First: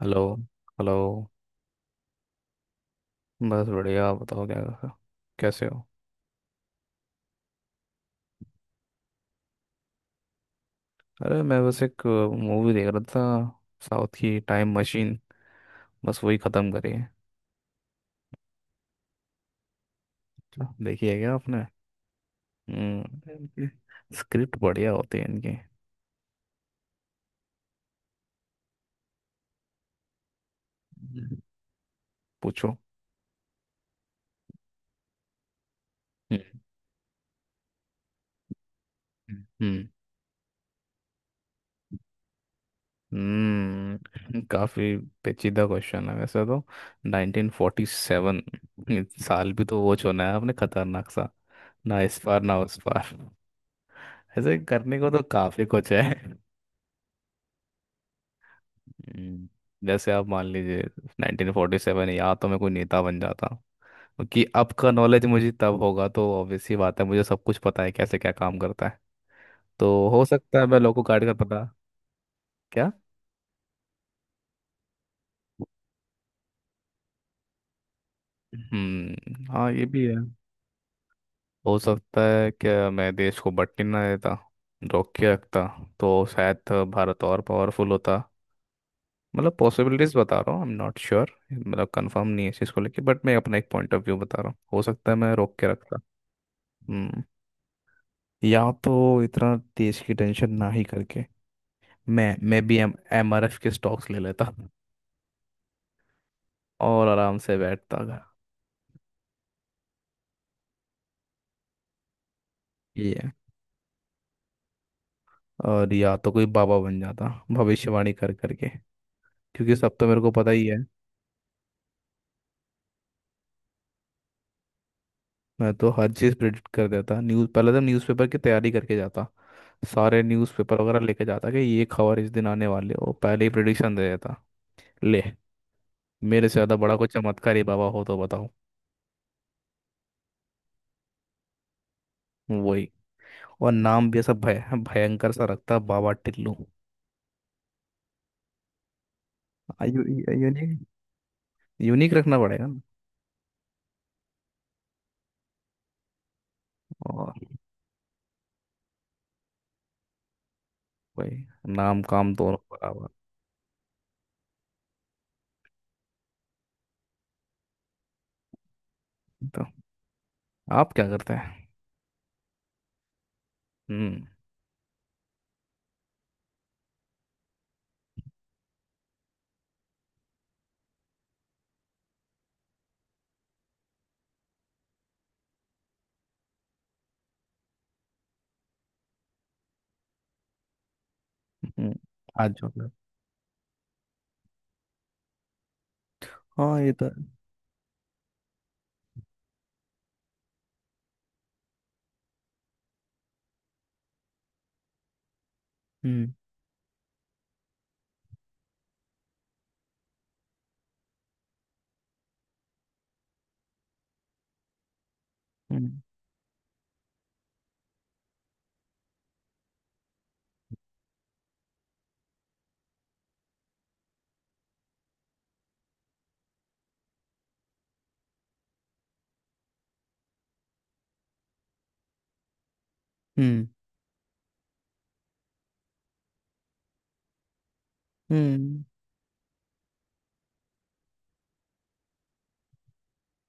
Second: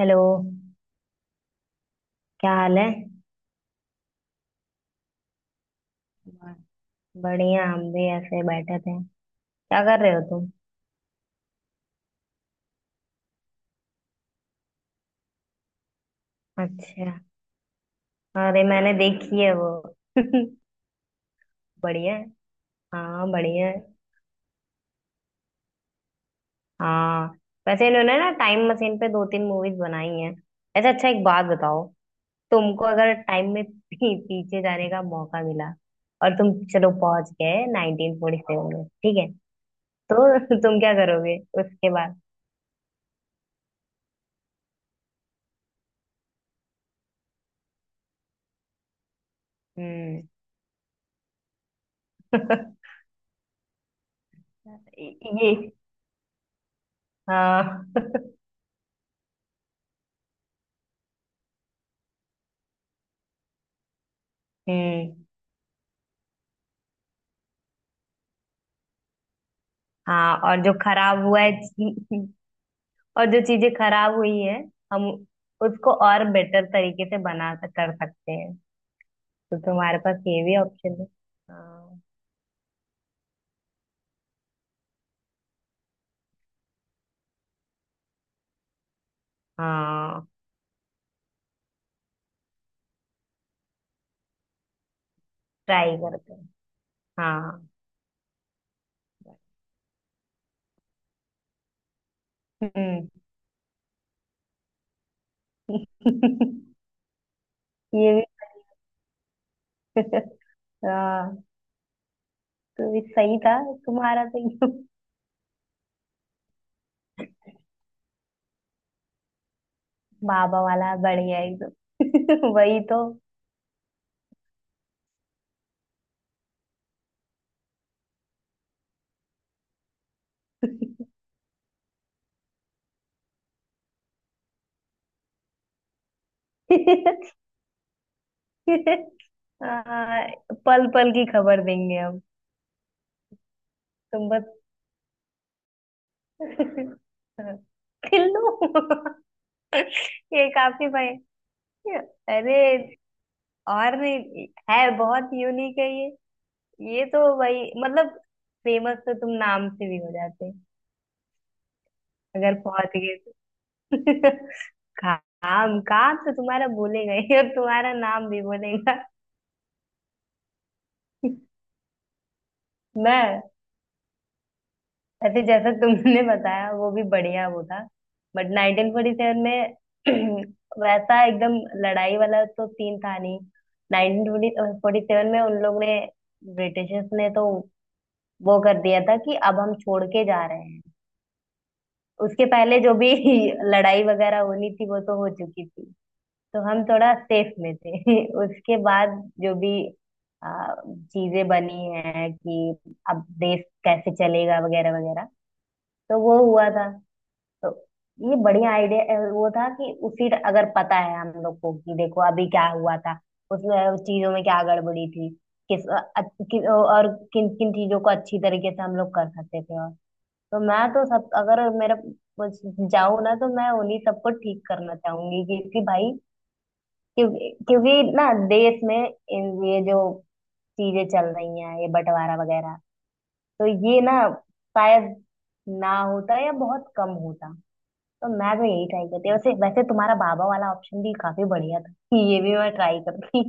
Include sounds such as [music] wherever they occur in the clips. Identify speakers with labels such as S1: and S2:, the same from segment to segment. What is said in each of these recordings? S1: Hello.
S2: Hello.
S1: Hello.
S2: क्या हाल है?
S1: बस बढ़िया। आप बताओ, क्या कैसे हो?
S2: ब- बढ़िया, हम भी ऐसे बैठे थे। क्या कर रहे हो तुम?
S1: अरे, मैं बस एक मूवी देख रहा था, साउथ की टाइम मशीन। बस वही ख़त्म करी है।
S2: अच्छा, अरे मैंने देखी है वो। [laughs]
S1: अच्छा, देखी है क्या आपने?
S2: बढ़िया है। हाँ बढ़िया
S1: हम्म।
S2: है।
S1: स्क्रिप्ट बढ़िया होती है इनकी।
S2: हाँ वैसे इन्होंने ना टाइम मशीन पे 2-3 मूवीज बनाई हैं। ऐसा अच्छा, एक
S1: हम्म।
S2: बात बताओ।
S1: पूछो।
S2: तुमको अगर टाइम में पीछे जाने का मौका मिला और तुम
S1: हम्म।
S2: चलो पहुंच गए 1947 में, ठीक है?
S1: हम्म।
S2: तो [laughs] तुम क्या करोगे उसके बाद?
S1: काफी पेचीदा क्वेश्चन है वैसे तो। 1947 साल भी तो वो
S2: हम्म।
S1: चुना है आपने, खतरनाक सा। ना इस पार ना उस पार। ऐसे करने
S2: [laughs]
S1: को तो काफी
S2: ये
S1: कुछ है।
S2: हाँ। [laughs]
S1: हम्म, जैसे आप मान लीजिए, 1947। या तो मैं कोई नेता बन जाता क्योंकि अब का
S2: हम्म।
S1: नॉलेज मुझे तब होगा, तो ऑब्वियस सी बात है, मुझे सब कुछ पता है कैसे क्या काम करता है। तो हो
S2: हाँ
S1: सकता
S2: और
S1: है
S2: जो
S1: मैं लोगों
S2: खराब
S1: गाइड का
S2: हुआ है
S1: पता।
S2: [laughs]
S1: क्या?
S2: और जो चीजें खराब हुई है, हम उसको और बेटर तरीके से कर सकते हैं।
S1: हम्म।
S2: तो
S1: हाँ, ये
S2: तुम्हारे
S1: भी है।
S2: पास ये भी ऑप्शन है।
S1: हो
S2: हाँ
S1: सकता है कि मैं देश को बंटने ना देता, रोक के रखता। तो शायद भारत और पावरफुल होता। मतलब पॉसिबिलिटीज
S2: हाँ,
S1: बता रहा हूँ, आई एम नॉट श्योर, मतलब कंफर्म नहीं है इस चीज़ को लेके, बट मैं अपना एक पॉइंट ऑफ व्यू बता रहा हूँ। हो सकता है मैं रोक के रखता।
S2: ट्राई करते हैं।
S1: हम्म।
S2: हाँ।
S1: या तो इतना देश की टेंशन ना ही करके, मैं भी एम
S2: हम्म।
S1: एमआरएफ के स्टॉक्स ले लेता
S2: [laughs]
S1: और आराम से बैठता
S2: ये भी
S1: था।
S2: [laughs] हाँ, तो ये
S1: ये है।
S2: सही था तुम्हारा तो। [laughs] एकदम
S1: और या तो कोई बाबा बन जाता, भविष्यवाणी कर करके, क्योंकि सब तो मेरे को पता
S2: बाबा
S1: ही है।
S2: वाला बढ़िया, एकदम [laughs] वही तो।
S1: मैं तो हर चीज़ प्रिडिक्ट कर देता। न्यूज़, पहले तो न्यूज़पेपर की तैयारी करके जाता। सारे न्यूज़पेपर वगैरह लेके जाता, कि ये खबर इस दिन आने वाली है, वो पहले ही प्रिडिक्शन दे देता। ले। मेरे से ज़्यादा बड़ा कोई
S2: [laughs]
S1: चमत्कारी बाबा हो तो बताओ।
S2: हाँ, पल पल की खबर देंगे हम।
S1: वही। और नाम भी
S2: तुम
S1: ऐसा
S2: बस
S1: भय भयंकर सा रखता, बाबा टिल्लू।
S2: [laughs] पिल्लू। [laughs]
S1: यू,
S2: ये
S1: यूनिक।
S2: काफी भाई।
S1: यूनिक रखना पड़ेगा ना।
S2: अरे और नहीं है, बहुत यूनिक है ये। ये तो
S1: और
S2: भाई मतलब फेमस तो तुम नाम से भी हो जाते
S1: वही, नाम काम
S2: अगर
S1: दोनों
S2: पहुंच
S1: बराबर।
S2: गए तो। [laughs] काम काम तो तुम्हारा बोलेगा ही और तुम्हारा नाम भी बोलेगा।
S1: तो आप क्या करते
S2: [laughs]
S1: हैं?
S2: मैं
S1: हम्म।
S2: वैसे जैसा तुमने बताया वो भी बढ़िया वो था। बट 1947 में [clears throat] वैसा एकदम लड़ाई वाला तो सीन था नहीं। 1947 में उन लोग ने, ब्रिटिशर्स ने तो वो कर दिया था कि अब हम छोड़ के जा रहे हैं।
S1: हम्म,
S2: उसके
S1: आज जो
S2: पहले
S1: कर।
S2: जो भी [laughs] लड़ाई वगैरह होनी थी वो तो हो चुकी थी। तो
S1: हाँ,
S2: हम
S1: ये तो
S2: थोड़ा
S1: है।
S2: सेफ में थे [laughs] उसके बाद। जो भी आ, चीजें बनी हैं कि अब देश कैसे चलेगा, वगैरह वगैरह। तो
S1: हम्म।
S2: वो हुआ था। तो ये बढ़िया आइडिया वो था कि उसी अगर पता है हम लोग को कि देखो अभी क्या हुआ था, उसमें चीजों में क्या गड़बड़ी थी, किस
S1: हम्म।
S2: अ- और किन किन चीजों को अच्छी तरीके से हम लोग कर सकते थे। और तो मैं तो सब अगर मेरा कुछ जाऊं ना तो मैं उन्हीं सबको ठीक करना चाहूंगी। क्योंकि भाई, क्योंकि क्योंकि ना देश में ये जो चीजें चल रही हैं, ये बंटवारा वगैरह, तो
S1: हम्म।
S2: ये ना शायद ना होता या बहुत कम होता। तो मैं तो
S1: हम्म।
S2: यही ट्राई करती। वैसे वैसे तुम्हारा बाबा वाला ऑप्शन भी काफी बढ़िया था कि ये भी मैं ट्राई करती।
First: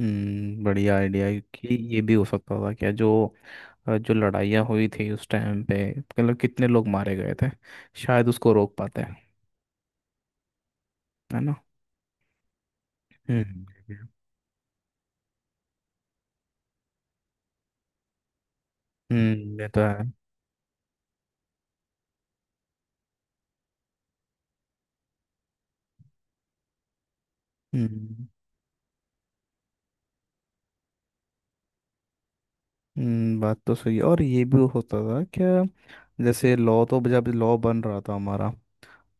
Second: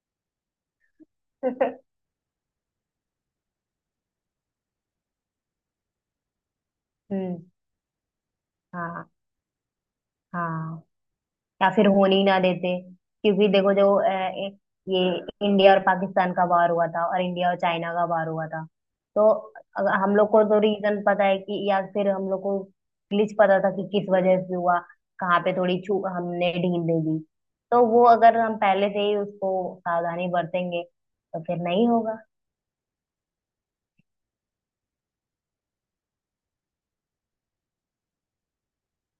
S1: बढ़िया आइडिया कि
S2: [laughs]
S1: ये भी हो सकता था। क्या जो जो लड़ाइयाँ हुई थी उस टाइम पे, मतलब कितने लोग मारे गए
S2: हम्म।
S1: थे। शायद उसको रोक पाते
S2: हाँ
S1: हैं,
S2: हाँ।
S1: है ना।
S2: या फिर होने ही ना देते। क्योंकि
S1: हम्म।
S2: देखो, जो ये इंडिया और पाकिस्तान का वार हुआ था और इंडिया और चाइना का वार हुआ था, तो
S1: हम्म। ये तो
S2: अगर
S1: है।
S2: हम लोग को तो रीजन पता है कि, या फिर हम लोग को ग्लिच पता था कि किस वजह से हुआ, कहाँ पे थोड़ी छू हमने ढील दे दी, तो वो
S1: हम्म।
S2: अगर हम पहले से ही उसको सावधानी बरतेंगे तो फिर नहीं होगा।
S1: बात तो सही है। और ये भी होता था क्या? जैसे लॉ तो, जब लॉ बन रहा था हमारा,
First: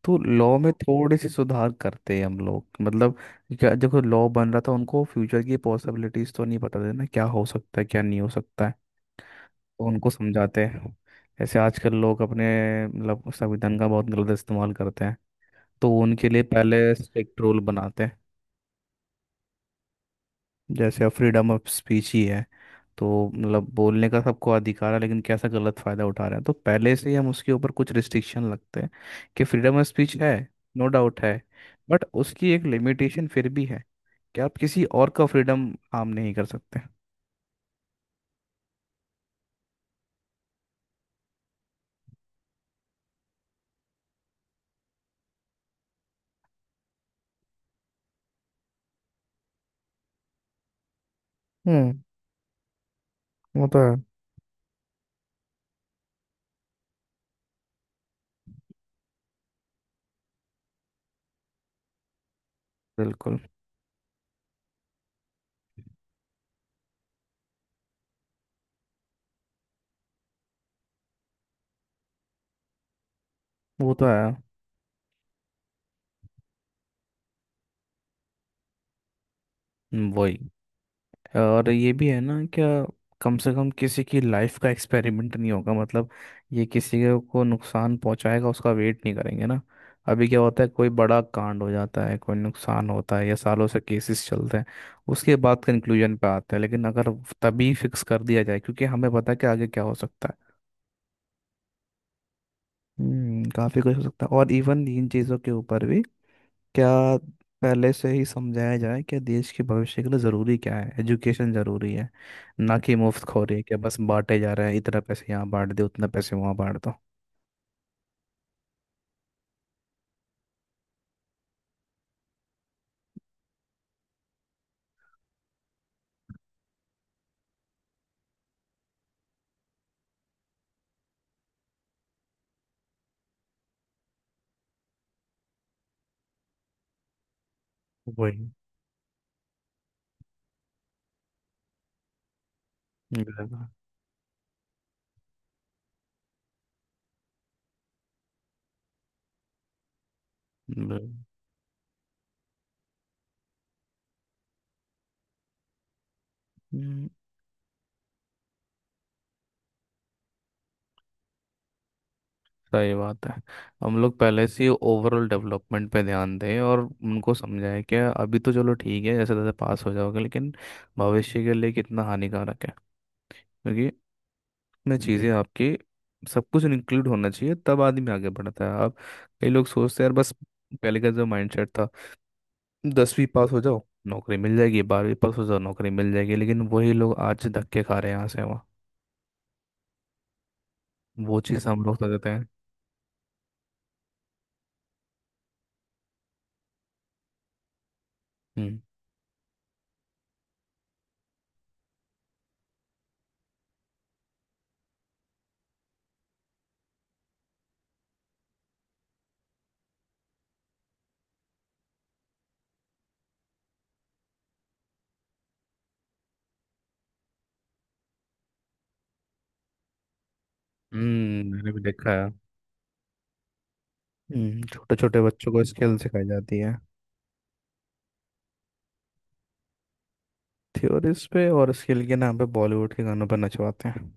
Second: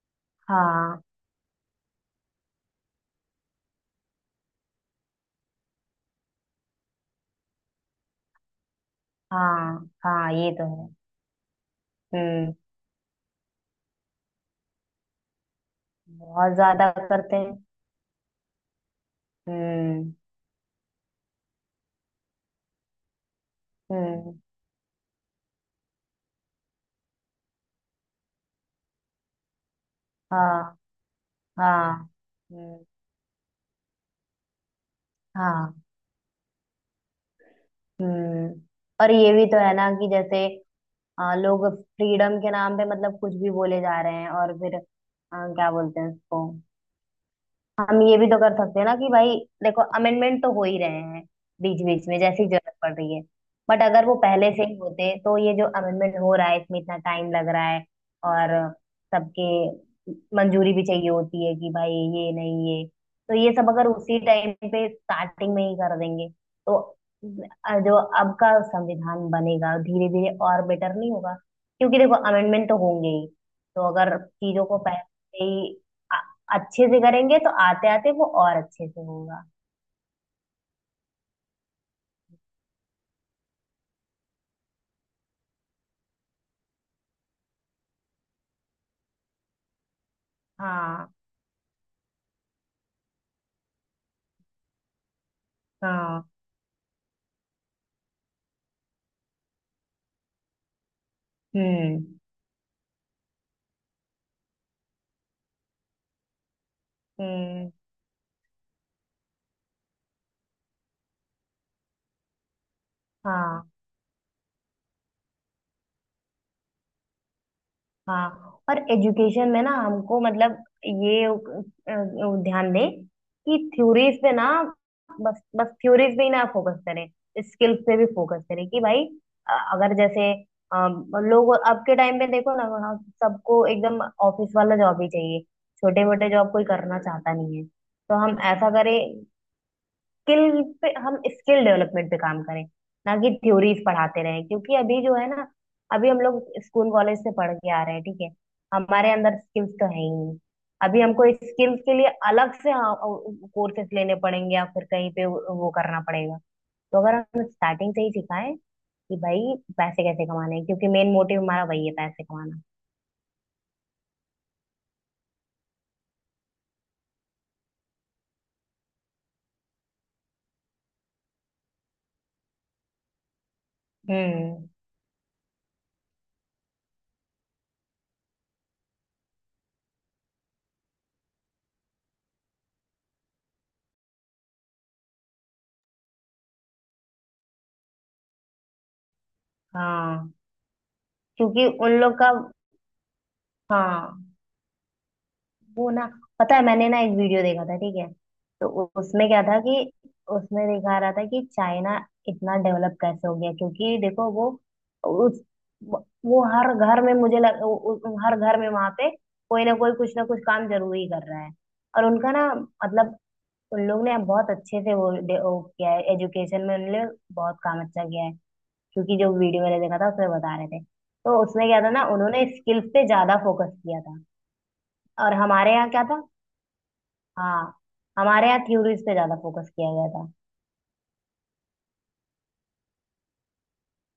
S1: तो लॉ में
S2: हाँ।
S1: थोड़े से सुधार करते हैं हम लोग, मतलब। देखो, लॉ बन रहा था, उनको फ्यूचर की पॉसिबिलिटीज तो नहीं पता थी ना, क्या हो सकता है क्या नहीं हो सकता है। तो
S2: हाँ।
S1: उनको
S2: हाँ ये
S1: समझाते
S2: तो है।
S1: हैं, ऐसे आजकल लोग अपने,
S2: हम्म।
S1: मतलब, संविधान का बहुत गलत इस्तेमाल करते हैं। तो उनके लिए
S2: बहुत ज्यादा
S1: पहले
S2: करते
S1: स्ट्रिक्ट रूल
S2: हैं।
S1: बनाते हैं।
S2: हम्म।
S1: जैसे अब फ्रीडम ऑफ स्पीच ही है। तो मतलब बोलने का
S2: हम्म।
S1: सबको अधिकार है, लेकिन कैसा गलत फायदा उठा रहे हैं, तो पहले से ही हम उसके ऊपर कुछ रिस्ट्रिक्शन लगते हैं। कि फ्रीडम ऑफ स्पीच है।
S2: हाँ।
S1: नो डाउट है। बट
S2: हाँ।
S1: उसकी एक
S2: हम्म।
S1: लिमिटेशन फिर भी है। कि आप किसी और का फ्रीडम
S2: हाँ।
S1: हार्म नहीं कर सकते।
S2: हम्म। और ये भी तो है ना कि जैसे लोग फ्रीडम के नाम पे मतलब कुछ भी बोले जा रहे हैं, और फिर क्या बोलते हैं उसको, हम ये भी तो कर सकते हैं ना कि भाई देखो, अमेंडमेंट तो हो ही रहे हैं बीच
S1: हम्म।
S2: बीच में जैसी जरूरत पड़ रही है।
S1: वो तो
S2: बट
S1: है।
S2: अगर वो पहले से ही होते तो ये जो अमेंडमेंट हो रहा है इसमें इतना टाइम लग रहा है, और सबके मंजूरी भी चाहिए होती है कि भाई ये नहीं ये, तो
S1: बिल्कुल,
S2: ये सब अगर उसी टाइम पे स्टार्टिंग में ही कर देंगे तो जो अब का संविधान बनेगा धीरे धीरे और बेटर नहीं होगा? क्योंकि देखो अमेंडमेंट तो होंगे ही। तो
S1: वो तो
S2: अगर
S1: है।
S2: चीजों को पहले से ही अच्छे से करेंगे तो आते आते वो और अच्छे से होगा।
S1: वही। और ये भी है ना, क्या? कम से कम किसी की लाइफ का एक्सपेरिमेंट नहीं होगा, मतलब। ये किसी के को नुकसान पहुंचाएगा, उसका वेट नहीं करेंगे ना। अभी क्या होता है, कोई
S2: हाँ।
S1: बड़ा कांड हो जाता है, कोई नुकसान होता है, या सालों से केसेस चलते हैं। उसके बाद कंक्लूजन पे
S2: हाँ।
S1: आते हैं। लेकिन अगर तभी फिक्स कर दिया जाए, क्योंकि हमें पता है कि आगे क्या हो सकता है।
S2: हम्म।
S1: हम्म, काफ़ी कुछ हो सकता है। और इवन इन चीज़ों के ऊपर भी। क्या?
S2: हम्म।
S1: पहले से ही समझाया जाए कि देश के भविष्य के लिए ज़रूरी क्या है। एजुकेशन ज़रूरी है। ना कि मुफ्त खोरी है
S2: हाँ।
S1: कि बस बांटे जा रहे हैं, इतना पैसे यहाँ बांट दे, उतना पैसे वहाँ बांट दो।
S2: हाँ और एजुकेशन में ना हमको मतलब ये ध्यान दें कि थ्योरीज पे ना, बस बस थ्योरीज पे ही ना फोकस करें, स्किल्स पे भी फोकस करें। कि भाई अगर जैसे अ, लोग अब के टाइम में देखो ना, हाँ, सबको एकदम ऑफिस वाला जॉब ही चाहिए, छोटे मोटे जॉब कोई करना चाहता नहीं है। तो हम
S1: वही।
S2: ऐसा करें, स्किल पे हम स्किल डेवलपमेंट पे काम करें, ना कि
S1: बिल्कुल,
S2: थ्योरीज पढ़ाते रहें। क्योंकि अभी जो है ना, अभी हम लोग स्कूल कॉलेज से पढ़ के आ रहे हैं, ठीक है, हमारे अंदर स्किल्स तो है ही नहीं। अभी
S1: बिल्कुल।
S2: हमको स्किल्स के लिए अलग से कोर्सेज लेने पड़ेंगे, या फिर कहीं पे वो करना पड़ेगा। तो
S1: हम्म,
S2: अगर हम स्टार्टिंग से ही सिखाएं कि भाई पैसे कैसे कमाने हैं, क्योंकि मेन मोटिव हमारा वही है, पैसे कमाना।
S1: सही बात है। हम लोग पहले से ओवरऑल डेवलपमेंट पे ध्यान दें और उनको समझाएं कि अभी तो चलो ठीक है, जैसे तैसे पास हो जाओगे, लेकिन भविष्य के लिए कितना हानिकारक है, क्योंकि
S2: हम्म।
S1: में चीज़ें आपके, सब कुछ इंक्लूड होना चाहिए तब आदमी आगे बढ़ता है। आप। कई लोग सोचते हैं यार, बस पहले का जो माइंडसेट था, 10वीं पास हो जाओ नौकरी मिल जाएगी, 12वीं पास हो जाओ नौकरी मिल जाएगी, लेकिन वही लोग आज धक्के खा रहे हैं यहाँ से वहाँ।
S2: हाँ
S1: वो
S2: क्योंकि
S1: चीज़ हम
S2: उन
S1: लोग
S2: लोग
S1: सोचते
S2: का,
S1: हैं।
S2: हाँ वो ना, पता है मैंने ना एक वीडियो देखा था, ठीक है, तो
S1: हम्म।
S2: उसमें क्या था कि उसमें दिखा रहा था कि चाइना इतना डेवलप कैसे हो गया। क्योंकि देखो वो उस, वो हर घर में मुझे हर घर में वहां पे कोई ना कोई कुछ ना कुछ काम जरूर ही कर रहा है। और उनका ना मतलब उन लोग ने बहुत अच्छे से वो किया है, एजुकेशन में उन्होंने बहुत काम अच्छा किया है। क्योंकि जो वीडियो मैंने देखा था उसमें बता रहे थे, तो
S1: हम्म।
S2: उसमें
S1: मैंने भी
S2: क्या था ना,
S1: देखा है।
S2: उन्होंने स्किल्स पे ज्यादा फोकस किया था।
S1: हम्म, छोटे छोटे
S2: और
S1: बच्चों को
S2: हमारे यहाँ
S1: स्किल
S2: क्या था,
S1: सिखाई जाती है।
S2: हाँ हमारे यहाँ थ्योरीज पे ज्यादा फोकस किया गया था।
S1: थ्योरीज पे, और स्किल के नाम पे बॉलीवुड के गानों पर नचवाते हैं।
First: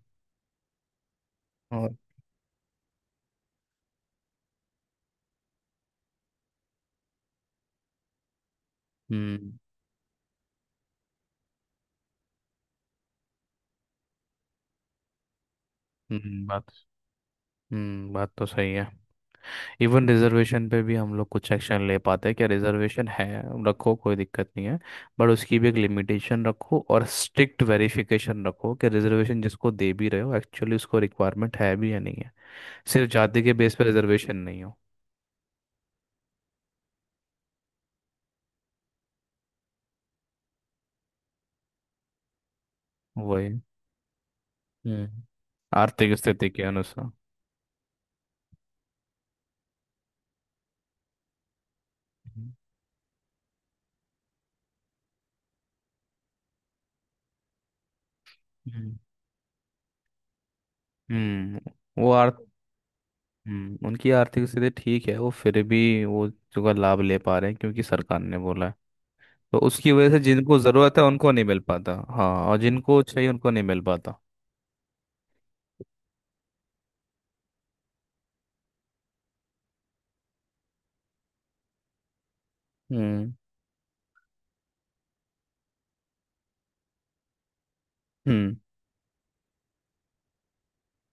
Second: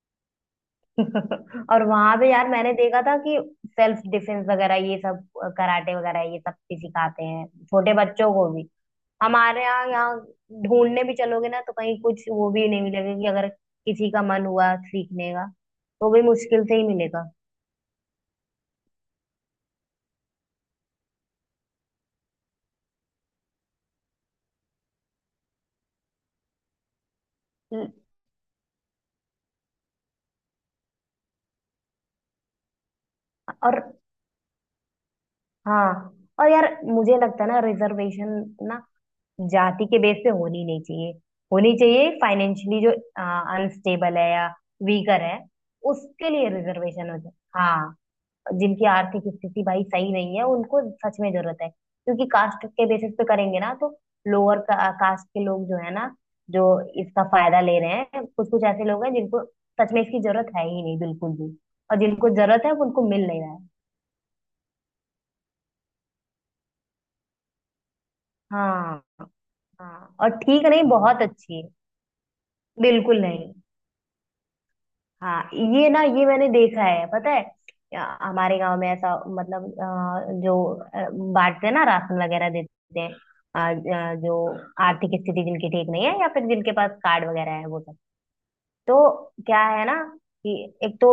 S2: [laughs] और
S1: और।
S2: वहां पे यार मैंने देखा था कि सेल्फ डिफेंस वगैरह ये सब, कराटे वगैरह ये सब भी सिखाते हैं छोटे बच्चों को भी।
S1: हम्म।
S2: हमारे यहाँ यहाँ ढूंढने भी चलोगे ना तो कहीं कुछ वो भी नहीं मिलेगा कि अगर किसी का मन हुआ सीखने का तो भी
S1: हम्म,
S2: मुश्किल
S1: बात।
S2: से ही मिलेगा।
S1: हम्म, बात तो सही है। इवन रिजर्वेशन पे भी हम लोग कुछ एक्शन ले पाते हैं क्या? रिजर्वेशन है, रखो, कोई दिक्कत नहीं है। बट उसकी भी एक लिमिटेशन रखो, और स्ट्रिक्ट
S2: ल-
S1: वेरिफिकेशन रखो, कि रिजर्वेशन जिसको दे भी रहे हो एक्चुअली उसको रिक्वायरमेंट है भी या नहीं है। सिर्फ जाति के
S2: और
S1: बेस पे रिजर्वेशन नहीं हो।
S2: हाँ, और यार मुझे लगता है ना रिजर्वेशन ना जाति के बेस पे होनी नहीं चाहिए, होनी चाहिए फाइनेंशियली जो
S1: वही।
S2: अनस्टेबल है या
S1: हम्म,
S2: वीकर है
S1: आर्थिक
S2: उसके लिए
S1: स्थिति के अनुसार।
S2: रिजर्वेशन हो जाए। हाँ जिनकी आर्थिक स्थिति भाई सही नहीं है उनको सच में जरूरत है। क्योंकि
S1: हम्म।
S2: कास्ट के बेसिस पे करेंगे ना तो लोअर कास्ट के लोग जो है ना, जो इसका फायदा ले रहे हैं, कुछ कुछ ऐसे
S1: हम्म।
S2: लोग हैं जिनको सच में इसकी जरूरत है ही नहीं, बिल्कुल भी।
S1: हम्म।
S2: और
S1: वो
S2: जिनको
S1: आर्थ
S2: जरूरत है वो उनको मिल नहीं रहा है।
S1: हम्म, उनकी आर्थिक स्थिति ठीक है, वो फिर भी वो उसका लाभ ले पा रहे हैं क्योंकि सरकार ने बोला है।
S2: हाँ।
S1: तो उसकी
S2: हाँ
S1: वजह से
S2: और
S1: जिनको
S2: ठीक नहीं,
S1: ज़रूरत है
S2: बहुत
S1: उनको नहीं
S2: अच्छी
S1: मिल
S2: है,
S1: पाता। हाँ, और जिनको
S2: बिल्कुल
S1: चाहिए उनको
S2: नहीं।
S1: नहीं मिल पाता।
S2: हाँ ये ना ये मैंने देखा है, पता है, या, हमारे गांव में ऐसा मतलब जो बांटते हैं ना राशन वगैरह देते हैं,
S1: हम्म।
S2: जो आर्थिक स्थिति जिनकी ठीक नहीं है या फिर जिनके पास कार्ड वगैरह है वो सब,
S1: हम्म।
S2: तो क्या है ना कि एक तो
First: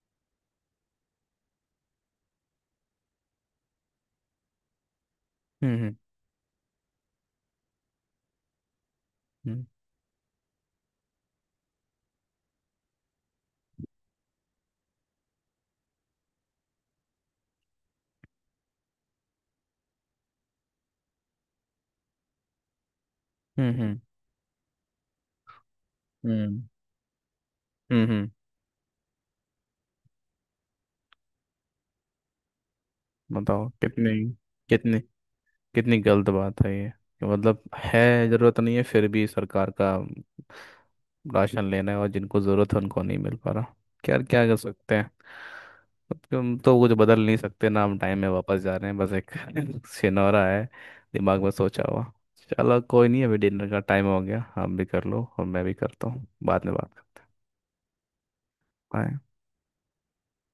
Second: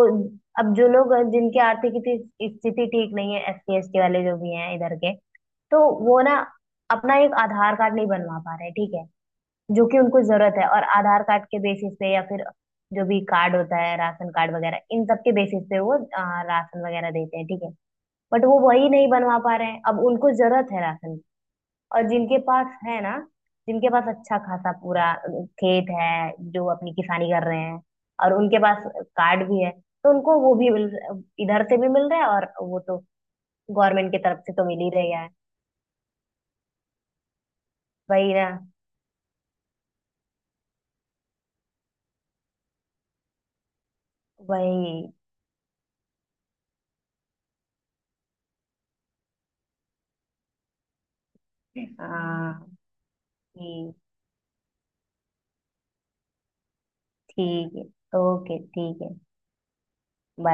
S2: अब जो लोग जिनकी आर्थिक स्थिति स्थिति ठीक नहीं है, SC ST वाले जो भी हैं इधर के, तो
S1: हम्म।
S2: वो ना अपना एक आधार कार्ड नहीं बनवा पा रहे, ठीक है,
S1: हम्म।
S2: जो कि उनको जरूरत है। और आधार कार्ड के बेसिस पे या फिर जो भी कार्ड होता है राशन कार्ड वगैरह इन सब के बेसिस पे वो राशन वगैरह देते हैं, ठीक है, बट वो वही नहीं बनवा पा रहे हैं, अब उनको जरूरत है राशन की। और जिनके पास है ना,
S1: हम्म।
S2: जिनके
S1: हम्म।
S2: पास अच्छा खासा पूरा खेत है,
S1: हम्म।
S2: जो अपनी किसानी कर रहे हैं
S1: हम्म।
S2: और उनके पास कार्ड भी है, तो उनको वो भी मिल, इधर से भी मिल रहा है और वो तो
S1: बताओ
S2: गवर्नमेंट
S1: कितनी।
S2: की तरफ से तो मिल ही
S1: कितनी
S2: रहा है।
S1: कितनी गलत बात है ये कि, मतलब है।
S2: वही ना।
S1: ज़रूरत नहीं है फिर भी सरकार का राशन लेना है, और जिनको ज़रूरत है उनको नहीं मिल पा रहा। क्या क्या कर सकते हैं?
S2: वही।
S1: अब तो हम तो कुछ बदल नहीं सकते ना, हम टाइम में वापस जा रहे हैं, बस एक [laughs] सिनोरा है दिमाग में, सोचा हुआ।
S2: हाँ।
S1: चलो कोई नहीं, अभी डिनर का
S2: ठीक,
S1: टाइम हो गया, आप भी कर लो और मैं भी करता हूँ, बाद में बात
S2: ठीक है, ओके ठीक
S1: करते
S2: है।
S1: हैं।